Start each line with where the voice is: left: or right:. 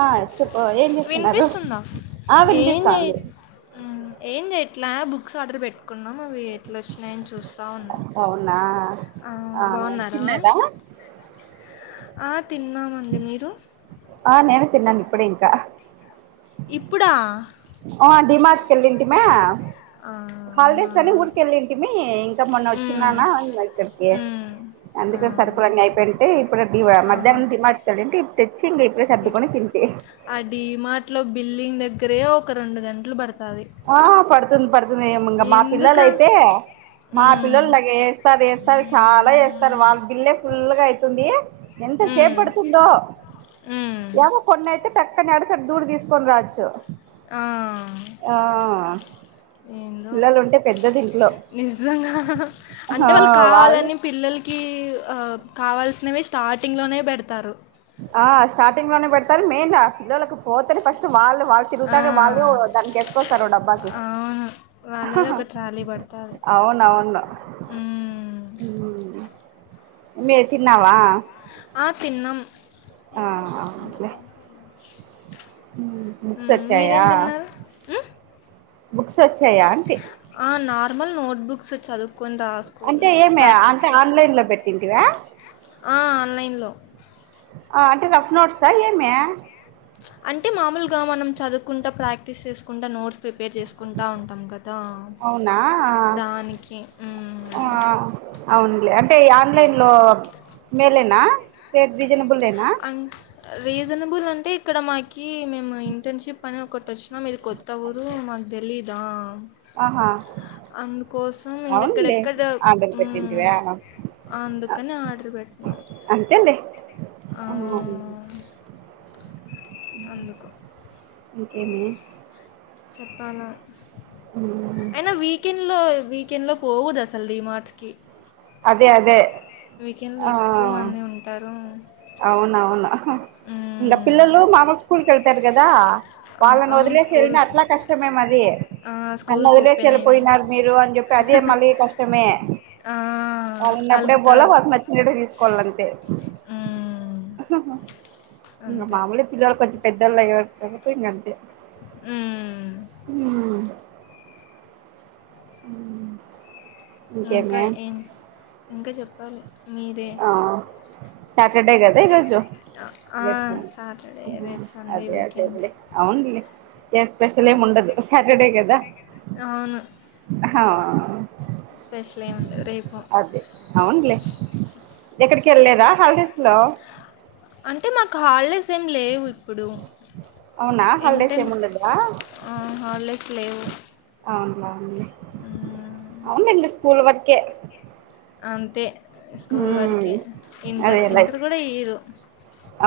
right: ఆ చెప్ప ఏం చేస్తున్నారు
left: వినిపిస్తుందా
right: ఆ వినిపిస్తాంది
left: ఏంచేయట్లే బుక్స్ ఆర్డర్ పెట్టుకున్నాం అవి ఎట్లా వచ్చినాయని చూస్త బాగుణ్ణు
right: అవునా
left: ఆ బావున్నార ఆ తిన్నామండి మీరు
right: ఆ నేనే తిన్నాను ఇప్పుడే ఇంకా
left: ఇప్పుడా
right: ఆ డిమార్ట్ కెళ్ళుంటిమె
left: ఆ, అవునా
right: హాలిడేస్ అని ఊరికి వెళ్ళింటిమి ఇంకా మొన్న
left: మ్మ్.
right: వచ్చిన్నానా ఇ ఇక్కడికి
left: మ్మ్. ఆ.
right: అందుకే సరుకులన్ని అయిపోయింటే ఇప్పుడు దివా
left: ఆహా
right: మద్యానం డిమార్ట్కెలుంటే
left: ఆ డీమార్ట్ లో బిల్డింగ్ దగ్గరే ఒక రెండు గంటలు బాడ్
right: ఆ పడుతుంది పడుతుంది ఏమిం మా
left: ఎందుక
right: పిల్లలైతే మా
left: మ్మ్.
right: పిల్లలు లాగ ఎస్తారు ఎస్తారు చాలా ఎస్తారు వాళ్ళ బిల్లే ఫుల్గా అవుతుంది ఎంత
left: మ్మ్.
right: సేప్పడుతుందో
left: మ్మ్.
right: ఎవో కొన్నాతే చక్కని ఏడాసోటా దూరి తీసుకొని రాచ్చు
left: ఆ
right: ఆ
left: ఏందో
right: పిల్లలు ఉంటే పెద్దబిల్లు
left: నిజంగా అంటే వాళ్ళు కావాలని పిల్లల్కి కావల్సినవి స్టార్టింగ్లోనే పెడతారు
right: ఆ స్టార్టింగ్లోనే పెడతారు మెయిన్ ఆ పిల్లలకు పోతేనే ఫస్ట్ వాళ్ళ వాళ్ళు
left: ఆ,
right: తిరుగుతానే వాళ్ళే దానికి ఎసుకొస్తారు డబ్బాకి
left: అవును వాళ్ళదే ఒక ట్రాలీ పడతది
right: అవునవును
left: ఉమ్
right: ఎమ్మే తిన్నావా
left: ఆ తిన్నం
right: ఆ అవునులే బుక్స్ వచ్చాయా
left: మ్మ్?
right: బుక్స్ వచ్చాయా అంటి
left: ఆ నార్మల్ నోట్బుక్స్ చదువు
right: అంటే ఏమే అంటే ఆన్లైన్ లో పెట్టింటివా
left: ఆన్లైన్లో
right: అంటే రఫ్ నోట్సా ఏమే
left: అంటే మామూలుగా మనం చదువుకుంటా ప్రాక్టీస్ చేసుకుంటా నోట్స్ ప్రి పేర్ చేసుకుంటూ ఉంటాం కదా
right: అవునా
left: దానికి హ్మ్మ్
right: అవునులే అంటే ఆన్లైన్ లో మేలనా పెర్థి
left: అన్ రీజనబుల్ అంటే ఇక్కడ మాకీ మేము ఇంటర్న్షిప్ అని ఒకటచ్చినం ఇది కొత్త ఊరు మాక్ తెలీదా
right: ఆహా
left: అందుకోసం ఇంగ
right: అవునులే
left: ఇక్కడెక్కడ
right: ఆర్డర్
left: మ్
right: పెట్టింటివా
left: అందుకనే ఆర్డర్ పెట్టినాం. ఆ,
right: అవున్ మరీ
left: అందుకు
right: ఇంకేమే
left: చెప్పాలా అయినా వీకెండ్లో వీ కెండ్లో పోకూడద్ అసల్ డీ మార్ట్స్ కి
right: అదే అదే
left: వీకెండ్లో
right: ఆ
left: ఎక్కు మంది ఉంటారు.
right: అవునవును అహ ఇంగ
left: మ్మ్.
right: పిల్లలు మా వోల్ స్కూల్కెళ్తారు గదా
left: ఆ,
right: వాళ్ళన్
left: అవును
right: వదిలేసి వెళ్ళిన
left: స్కూల్స్
right: అట్లా కష్టమే మది
left: ఆ,
right: నన్
left: స్కూల్స్
right: వదిలేస్
left: ఓపెన్
right: ఎళ్ళి
left: అయినాయి
right: పోయినారు మీరు అని జెప్పి అదే మళ్ళీ కష్టమే
left: ఆ,
right: ఆ ఉన్నప్పుడే పోవాల
left: అలుగుతారు
right: వాళ్ళక్ నచ్చినట్టే తీస్కోవాలంతే
left: మ్మ్.
right: ఇగ
left: అంతే
right: మామూలే పిల్లల్ కొంచెం పెద్దోళ్లయ్యే వరకు [inaudible] అంతే
left: మ్
right: మ్
left: ఇంకా ఇన్ ఇంకా చెప్పాలి మీరే
right: ఆ సాటర్డే కదా ఈరోజు రేప్ సాయం
left: సాటర్డే రేపు సండే
right: అదే
left: వీకెండ్
right: అదేలే అవున్లే ఇయాల స్పెషల్ ఏం ఉండదు సాటర్డే కదా హా
left: స్పెషలేం ఉండద్ రేపు
right: ఎక్కడికెళ్ళేదా హాలిడేస్లో
left: అంటే మాక్ హాల్డేస్ ఏం లేవు ఇప్పుడు
right: అవునా
left: ఎన్
right: హాలిడేస్
left: టెన్
right: ఏముండదా
left: ఏ హాల్డేస్ లేవు.
right: బాగుంది
left: మ్మ్.
right: అవున్ ఇంకా స్కూల్ వర్కే
left: అంతే స్కూల్
right: ఉమ్
left: వర్కే ఇంటర్ ఇంటర్ కూడా ఇయ్యరు.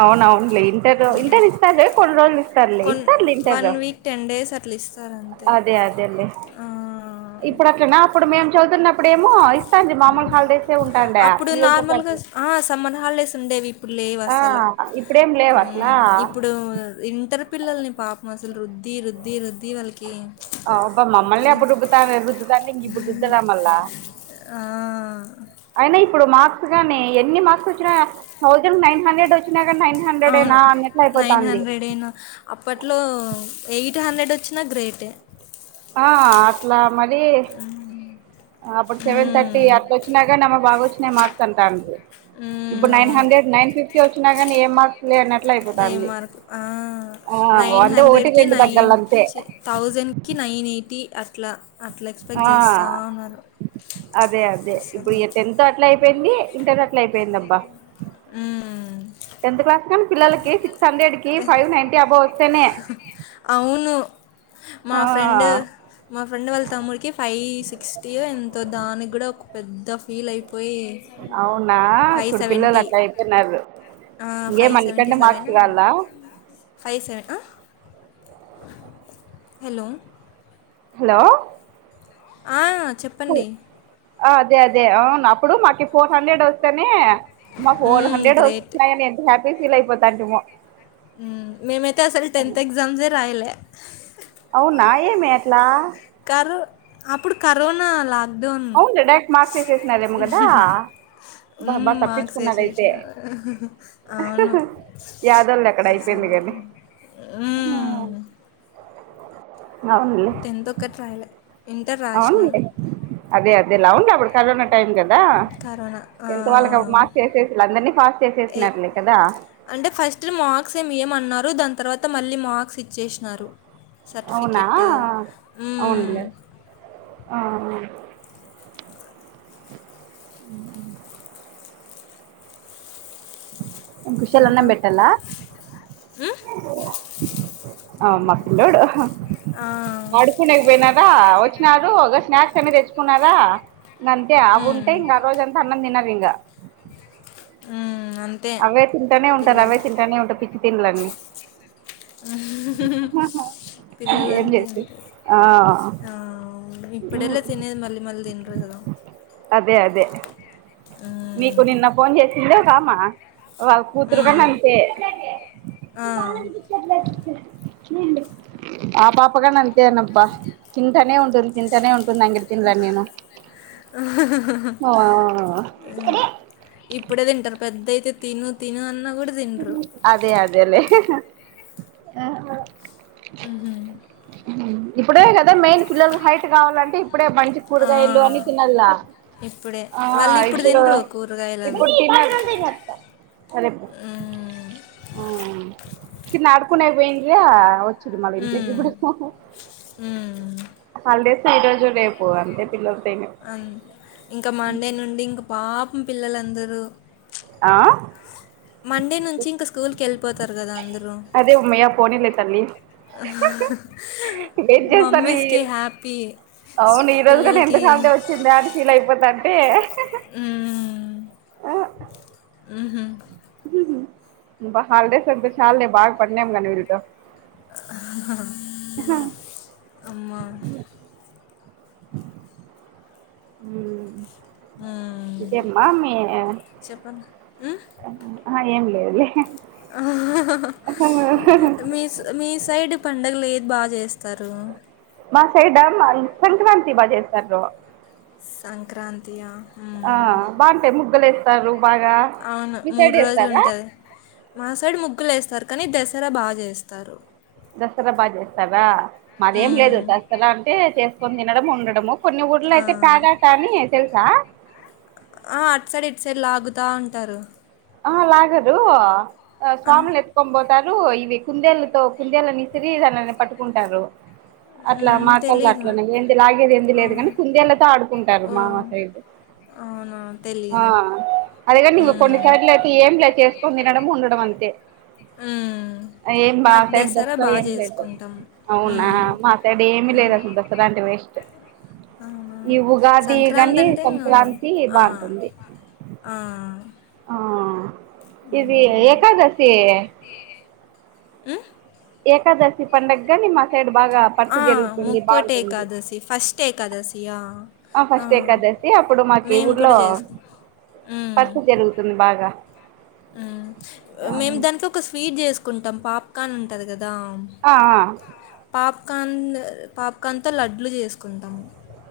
right: అవున్ అవున్లే ఇంటర్ ఇంటర్ ఇస్తారు కొన్ రోజలు ఇస్తార్లే
left: కొన్
right: ఇస్తార్లే inter
left: one week ten days అట్లా ఇస్తారంతే
right: అదే అదేలే
left: ఆ
right: ఇప్పుడు అట్లనా అప్పుడు మేము చదువుతున్నప్పుడేమో ఇస్తాండి మామూలు హాలిడేసే ఉంటాండే
left: అప్పుడు
right: పిల్లలతో
left: నార్మల్గా
right: పాటు
left: ఆ సమ్మర్ హాల్డేస్ ఉండేవి ఇప్పుడు
right: ఆ
left: లేవస ల
right: ఇప్పుడేం లేవు అట్లా
left: మ్ ఇప్పుడు ఇంటర్ పిల్లల్ని పా పం అసల్ రుద్ది రుద్ది రు
right: అవ్ అబ్బ మమ్మల్నే అప్పుడు రుబ్బుతా రుద్దుతాంటే ఇంకిప్పుడు రుద్దరా మళ్ళా అయినా ఇప్పుడు మాక్ గానీ ఎన్ని మార్స్ వచ్చినా థౌసండ్కి నైన్ హండ్రెడ్ వచ్చినా కానీ నైన్
left: అవును
right: హండ్రెడేనా అన్నట్లు
left: నైన్
right: అయిపోతాంది
left: హండ్రెడేన అప్పట్లో ఎయి ట్ హండ్రెడ్ వచ్చినా గ్రేటే
right: ఆ అట్లా మరీ అప్పుడు సెవెన్ థర్టీ
left: మ్మ్.
right: అట్లొచ్చిన గని ఆమె బాగొచ్చినయి మార్క్స్ అంటాంటి.
left: మ్మ్,
right: ఇప్పుడు నైన్
left: అవును
right: హండ్రెడ్, నైన్ ఫిఫ్టీ వచ్చినా కాని ఏం మార్క్స్ లే అన్నట్
left: ఏ మార్క్ ఆ నైన్
right: అంటే ఒకటి
left: హండ్రెడ్కి
right: రెండు
left: నైన్
right: తగ్గాలి అంతే
left: చి థౌజండ్కి నైన్ ఎయి టీ అట్ల అట్ల ఎక్స్పెక్ట్
right: ఆ
left: చేస్తా ఉన్నారు.
right: అదే అదే
left: అసలు
right: ఇప్పుడిగ టెన్త్ అట్ల అయిపోయింది ఇంటర్ అట్లా అయిపోయిందబ్బా.
left: మ్మ్.
right: టెన్త్ క్లాస్ కానీ పిల్లలకి సిక్స్ హండ్రెడ్కి
left: టెన్-
right: ఫైవ్ నైన్టీ అబవ్
left: అవును మా ఫ్రెండ్
right: ఆ
left: మా ఫ్రెండ్ వాళ్ళ తమ్ముడికి ఫైవ్ సిక్స్టీవో ఎంతో దానిక్ గుడా ఒక పెద్ద ఫీల్ అయి
right: అవునా చూడు పిల్లలు అట్ట అయిపోయిన్నారు
left: five seventy seven five seven hello
right: hello
left: ఆ
right: హలో.
left: చెప్పండి
right: అదే అదే అవును అప్పుడు మాకి ఫోర్ హండ్రెడ్ వస్తేనే మాకు ఫోర్
left: హ్మ్.
right: Hundred
left: great.
right: వస్తున్నాయని ఎంత హ్యాపీ ఫీల్ అయిపోతా అంటమో
left: మేమైతే అసలు టెన్త్ ఎగ్జామ్స్ రాయలే
right: అవునా ఏమీ అట్లా
left: క అప్పుడు కరోనా లా
right: అవును డైరెక్ట్ మార్చేసేసినారేమో కదా బా
left: ఉమ్
right: బా
left: మార్క్స్
right: తప్పించుకున్నారైతే
left: వేసేసిన అవును
right: యాదోళ్ళు అక్కడ అయిపోయింది
left: అసలు
right: కానీ హ్మ్,
left: ఉమ్ టెన్త్ ఒక్కటీ రాయలే ఇంటర్
right: అవునడి
left: రాసినాం.
right: అదే అదేలావుండి అప్పుడు కరోనా టైం కదా
left: కరోనా.
right: టెన్త్ వాళ్ళకి
left: ఆ!
right: మార్క్స్ చేసేస అందరినీ పాస్
left: ఏ
right: చేసేసినట్లే కదా
left: అంటే ఫస్ట్ మార్క్స ఏమి ఏమన్నారు దాని తర్వాత మళ్ళీ మార్క్స్ ఇచ్చేసినారు
right: అవునా
left: సార్టిఫికేట్ ఉమ్మ్
right: అవునులే ఆ అ కుఖషాల అన్నం
left: ఇంకా
right: పెట్టలా
left: మ్మ్?
right: ఆ మా పిల్లోడు
left: ఆ,
right: ఆడుకునేకపోయినారా వచ్చినడు ఒక స్నాక్స్ అనే తెచ్చుకున్నారా ఇంకా అంతే
left: మ్మ్.
right: అవుంటేయ్ ఇంకా ఆ రోజ అంతా అన్నం తిన్నారు ఇంకా
left: ఉ
right: అవే తింటూనే ఉంటారు అవే తింటానే ఉంటాయి పిచ్చి తింలన్నీ
left: పిల్లలు
right: ఏం
left: అంతే
right: చేసి ఆ
left: ఆ ఇప్పుడెలా తినేది మళ్ళీ మళ్ళీ తినరు కదా
right: అదే అదే మీకు
left: మ్మ్.
right: నిన్న ఫోన్ చేసిందే ఒకమా వాళ్ళ కూతురు కన్నా
left: మ్మ్.
right: అంతే
left: ఆ.
right: ఆ పాపగా న అంతేనబ్బా తింటనే ఉంటుంది తింటనే ఉంటుంది తింటూనే ఉంటుంది అండి తిండులు అనిను
left: ఇప్పుడే తింటారు పెద్దయితే తిను తిను అన్నా కూడా తినరు
right: అదే అదేలే
left: మ్హూ.
right: ఇప్పుడే కదా మెయిన్ పిల్లలు హైట్ కావాలంటే ఇప్పుడే మంచి
left: ఆ,
right: కూరగాయల్లు అని తినల్లా
left: ఇప్పుడే
right: ఆ
left: వాళ్ళు
right: ఇప్పుడు
left: తినరు కూరగాయలు అవి
right: ఇప్పుడు తిన తినత్త సరే
left: మ్మ్.
right: కన్నా ఆడుకనే పోయిందయా చిమాలంతకి
left: మ్మ్.
right: ఇప్పుడె ఫోన్
left: మ్మ్.
right: హోలీడే ఈరోజు రేపు అంటే పిల్లలు
left: అ ఇంకా మండే నుండి ఇంకా పాపం పిల్లలందరూ
right: ఆ
left: మండే నుంచి ఇంకా స్కూల్కి వెళ్ళిపోతారు కదా అందరూ
right: తన్ని ఏం చేస్తారు
left: మమ్మీస్కి హ్యాపీ
right: అవును ఈ రోజు కూడా
left: పిల్లలకి
right: ఎంతకామిడి వచ్చింద అని ఫీల్ అయిపో దంటే
left: ఉహు
right: ఈ పాప కి హాలడేస్ వస్తే చాలే బాగా పట్నాం గానీ వీడితో
left: ఆహ్ అమ్మ
right: మ్
left: మ్మ్.
right: ఇంకేంమా మీ
left: చెప్పను
right: ఆ ఏం లేద్లే
left: అహ్హ్హ్ మీ మీ సైడ్ పండగ లేదు బా చేస్తారు
right: మా సైడ మన్ సంక్రాంతి బా చేస్తారు.
left: సంక్రాంతియా
right: ఆ
left: మ్
right: బాగుంటాయి ముగ్గులు వేస్తారు బాగా
left: అవును
right: మీ
left: మూడు
right: సైడ్
left: రోజులు
right: చేస్తారా
left: ఉంటది మా సైడు ముగ్గులు వేస్తారు. కాని దసరా బాగా చేస్తారు.
right: దసరా బాగా చేస్తారా మాదేం లేదు
left: మ్మ్.
right: దసరా అంటే చేసుకొని తినడం ఉండడము. కొన్ని ఊర్ల
left: ఆ.
right: అయితే పేడట అని తెలుసా?
left: ఆ అటు సైడ్ ఇటు సైడ్ లాగుతా ఉంటారు
right: అలాగదు
left: ఆ,
right: స్వామిలు ఎత్కొబోద్ తను ఇవి కుందేలతో కుందేలుని ఇసిరి దానిని పట్టుకుంటారు. అట్లా
left: మ్మ్,
right: మా కళ్ళు
left: తెలీదు
right: అట్లనే ఏంది లాగేది ఏంది
left: ఆ,
right: లేదు కాని కుందేళ్లతో ఆడుకుంటారు మా మా సైడ్
left: ఆ
right: ఆ అదేగాని కొన్ని
left: మ్మ్.
right: సర్లే లేయితే ఏం లేదు చేసుకుని తినడం ఉండడం అంతే.
left: ఉ
right: ఏం బా సైడ్ దసరా ఏమి లేదు
left: జేసుకుంటాం.
right: అవునా
left: హ్మ్.
right: మా సైడ్ ఏమి
left: హ్మ్.
right: లేదు అసలు దసరా అంటే వేస్టు
left: అవునా సంక్రాంతి
right: గాని
left: అంటే ఇంగ మెము
right: సంక్రాంతి
left: ఆ
right: బాగుంటుంది
left: ఆ
right: ఆ ఇది ఏకాదశి
left: అ
right: ఏకదశి పండగ్గాని మా సైడ్ బాగా పరుసు
left: ఆ
right: జరుగుతుంది
left: ముక్కోటి
right: బాగుంటుంది
left: ఏకాదశి ఫస్ట్ ఏకాదశియా
right: ఆ ఫస్ట్ ఏకాదశి అప్పుడు మాకి ఊర్లో
left: జేసుకు
right: పరిచ జరుగుతుంది బాగా
left: మ్ మేము దాంట్ ఒక స్వీట్ చేసుకుంటాం పాప్కార్న్ ఉంటంది కదా దా
right: ఆ
left: పాప్కాన్ పాప్కాన్తో లడ్లు చేసుకుంటాం.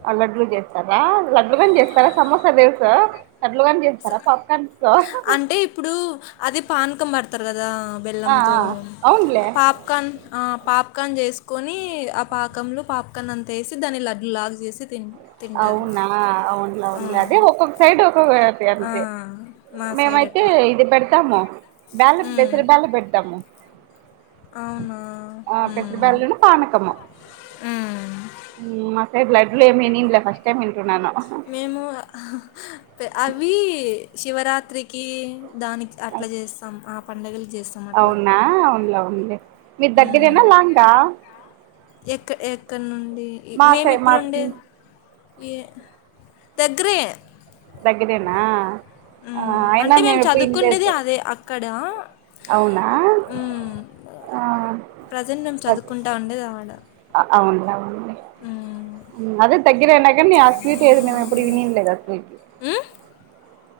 right: ఆ లడ్లు చేస్తారా లడ్లు గాని చేస్తారా సమోసా తెలుసు లడ్లు గాని చేస్తారా పాపకార్న్
left: అంటే ఇప్పుడు అది పానకం పడతారు కదా
right: ఆ
left: బెల్లంతో
right: ఆ అవునులే
left: పాప్కన్ అ పాప్ పకాన్ చేసుకొని ఆ పాకంలో పాపకన్ అంత వేసి దాన్ని లడ్ లాగ చేసి తిం తింటారు
right: అవునా అవునులా
left: ఆ,
right: అవునులే అదే ఒక్కొక్క సైడ్ ఒక్కొక్క
left: ఆ,
right: గంతే
left: మా సైడ్
right: మేమైతే
left: అట్లా
right: ఇది పెడతాము బేళ
left: ఉమ్,
right: బసరి బేళ పెడతాము.
left: అవునా
right: ఆ పెసర
left: ఉమ్,
right: బేళ్లు పానకం
left: ఉమ్.
right: మ్మ్ లడ్లులే మీని
left: మేము అవి శివరాత్రికి దానికి అట్లా చేస్తాం ఆ పండుగలు చేస్తాం అట్లా
right: మీద్ దగ్గరేనా లాంగా
left: ఎక్క ఎక్కడ నుండి
right: మా
left: మేము
right: సై
left: ఇప్పుడు
right: మాకు
left: ఉండేది ఏ దగ్గరే
right: దగ్గరేనా ఆ
left: మ్మ్.
right: అయినా
left: అంటే
right: మేము ఎప్పుడు ఇంటిేదు
left: హ్మ్
right: ఆ
left: ప్రజెంట్ మేము చదువుకుంటా ఉండేది అడా
right: అవునువును అదే తగ్గరయినా కానీ ఆ స్వీట్ ఏదో మేము ఎప్పుడు వినింలేదు ఆ స్వీట్ కి
left: మ్మ్?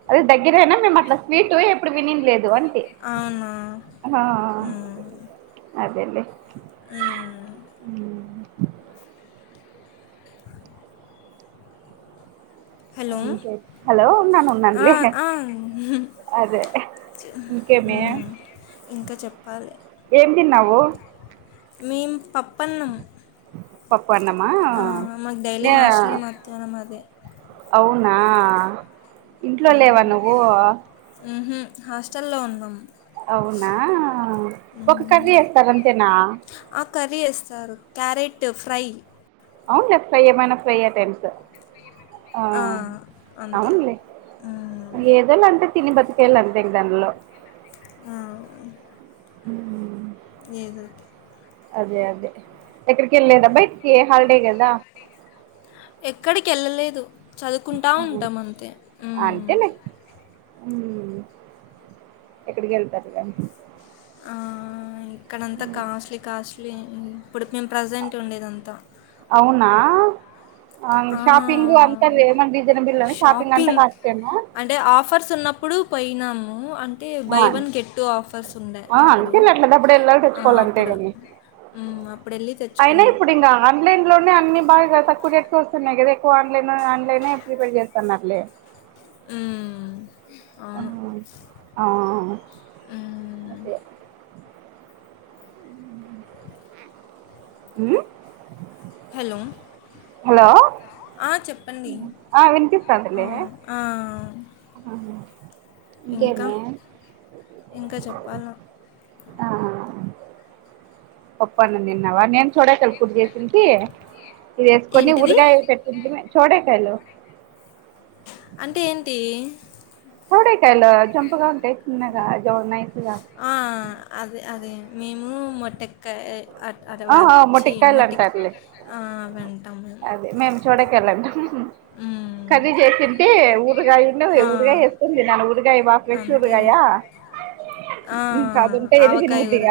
right: అదే దగ్గరైనా మేము అట్లా స్వీట్ ఎప్పుడు వినింలేదు అంట్
left: అవునా హ్మ్
right: అదేలే
left: అ
right: ఉ
left: హలో
right: ఇంకే హలో ఉన్నాను
left: ఆ,
right: ఉన్నన్లే
left: ఆ.
right: అదే ఇంకేమే
left: మ్మ్. ఇంకా చెప్పాలే
right: తిన్నావు
left: మేం పప్పన్నం
right: పప్పునమా
left: ఆ, మాకు డైలీ
right: ఏ
left: హాస్టల్ మధ్యాహ్నం అదే
right: అవును ఆ ఇంట్లో లేవా నువ్వు
left: మ్హూ. హాస్టల్లో ఉన్నాం
right: అవునా ఒక కర్రీ
left: మ్మ్.
right: ఎస్తారాంతేనా
left: ఆ కర్రీ ఎస్తారు క్యారెట్ ఫ్రై
right: అవును జస్ట్ ఫ్రై ఏమైనా ఫ్రై ఐటమ్స్ ఆ
left: అంతే
right: అవునులే
left: మ్మ్.
right: ఏదోలే అంటే తిని బతికేయాలి అంతే దానిలో
left: ఆ,
right: ఉ
left: ఏదోటి
right: అదే అదే ఎక్కడికి ఎళ్ళలేదా బయటికి హాలిడే కదా
left: ఎక్కడికి వెళ్ళలేదు చదువుకుంటా ఉంటాం అంతే
right: హ్మ్ ఎక్కడికి ఎల్తార్లే
left: ఆ ఇక్కడంతా కాస్ట్లీ కాస్ట్లీ ఇప్పుడ్కి మేము ప్రజెంట్ ఉండేదంతా
right: ఔను
left: ఆ,
right: షాపింగ్ అంతా ఏమన్నా రీజనబుల్ షాపింగ్ అంతా కాస్ట్ ఏనా
left: ఇప్పుడు పోనాము అం అంటే buy one get two offers ఉండే అప్పుడు
right: అంతేలే అట్లా దప్పుడు వెళ్ళాలి తెచ్చుకోవాలి అంతే
left: అప్పుడు
right: కాని
left: మ్మ్. అప్పుడు వెళ్ళి
right: అయినా
left: తెచ్చుకున్నాం
right: ఇప్పుడు ఇగ ఆన్లైన్లోనే అన్ని బాగా తక్కువ వస్తున్నాయి కదా ఎక్కువ ఆన్లైన్ ఆన్లైనే ప్రిపేర్ చెత్తన్నారులే
left: అ
right: ఆ ఆ
left: హ్మ్.
right: అదే అ
left: హలో
right: హలో
left: ఆ! చెప్పండి.
right: ఆ
left: ఆ!
right: విన్పిస్తాదిలే
left: ఆ!
right: ఆహా
left: ఇంకా?
right: ఇంకేమే
left: ఇంకా చెప్పాలా?
right: ఆ పప్పునం తిన్నావా నేను చూడసలు కుర్ చేసింటి ఇది వేసుకొని
left: ఏంటిది?
right: ఊరగాయ పెట్టింటిమి చూడే కాలు
left: అంటే ఏంటి?
right: చోడకాలు జంపగా ఉంటాయి చిన్నగా జన్నాస
left: ఆ! అదే అదే మేము మొట్టక్కయ అట
right: ఆహా
left: వచ్చి
right: మొటిక్కాయలు
left: మొటిక
right: అంటారులే
left: ఆ అంటాం
right: అదే మేము చూడక వెళ్ళదు
left: ఆ
right: కర్రీ చేసింటే ఊరగాయని
left: ఆ!
right: ఊరగాయ వేస్తుంది నాన్న ఊరగాయ బాగా ఫ్రెష్
left: అంతేలే.
right: ఊరగాయ
left: ఆ
right: ఇంకా అది ఉంటే ఏది
left: ఆవకాయ
right: తినబుద్ది కాలే
left: ఉర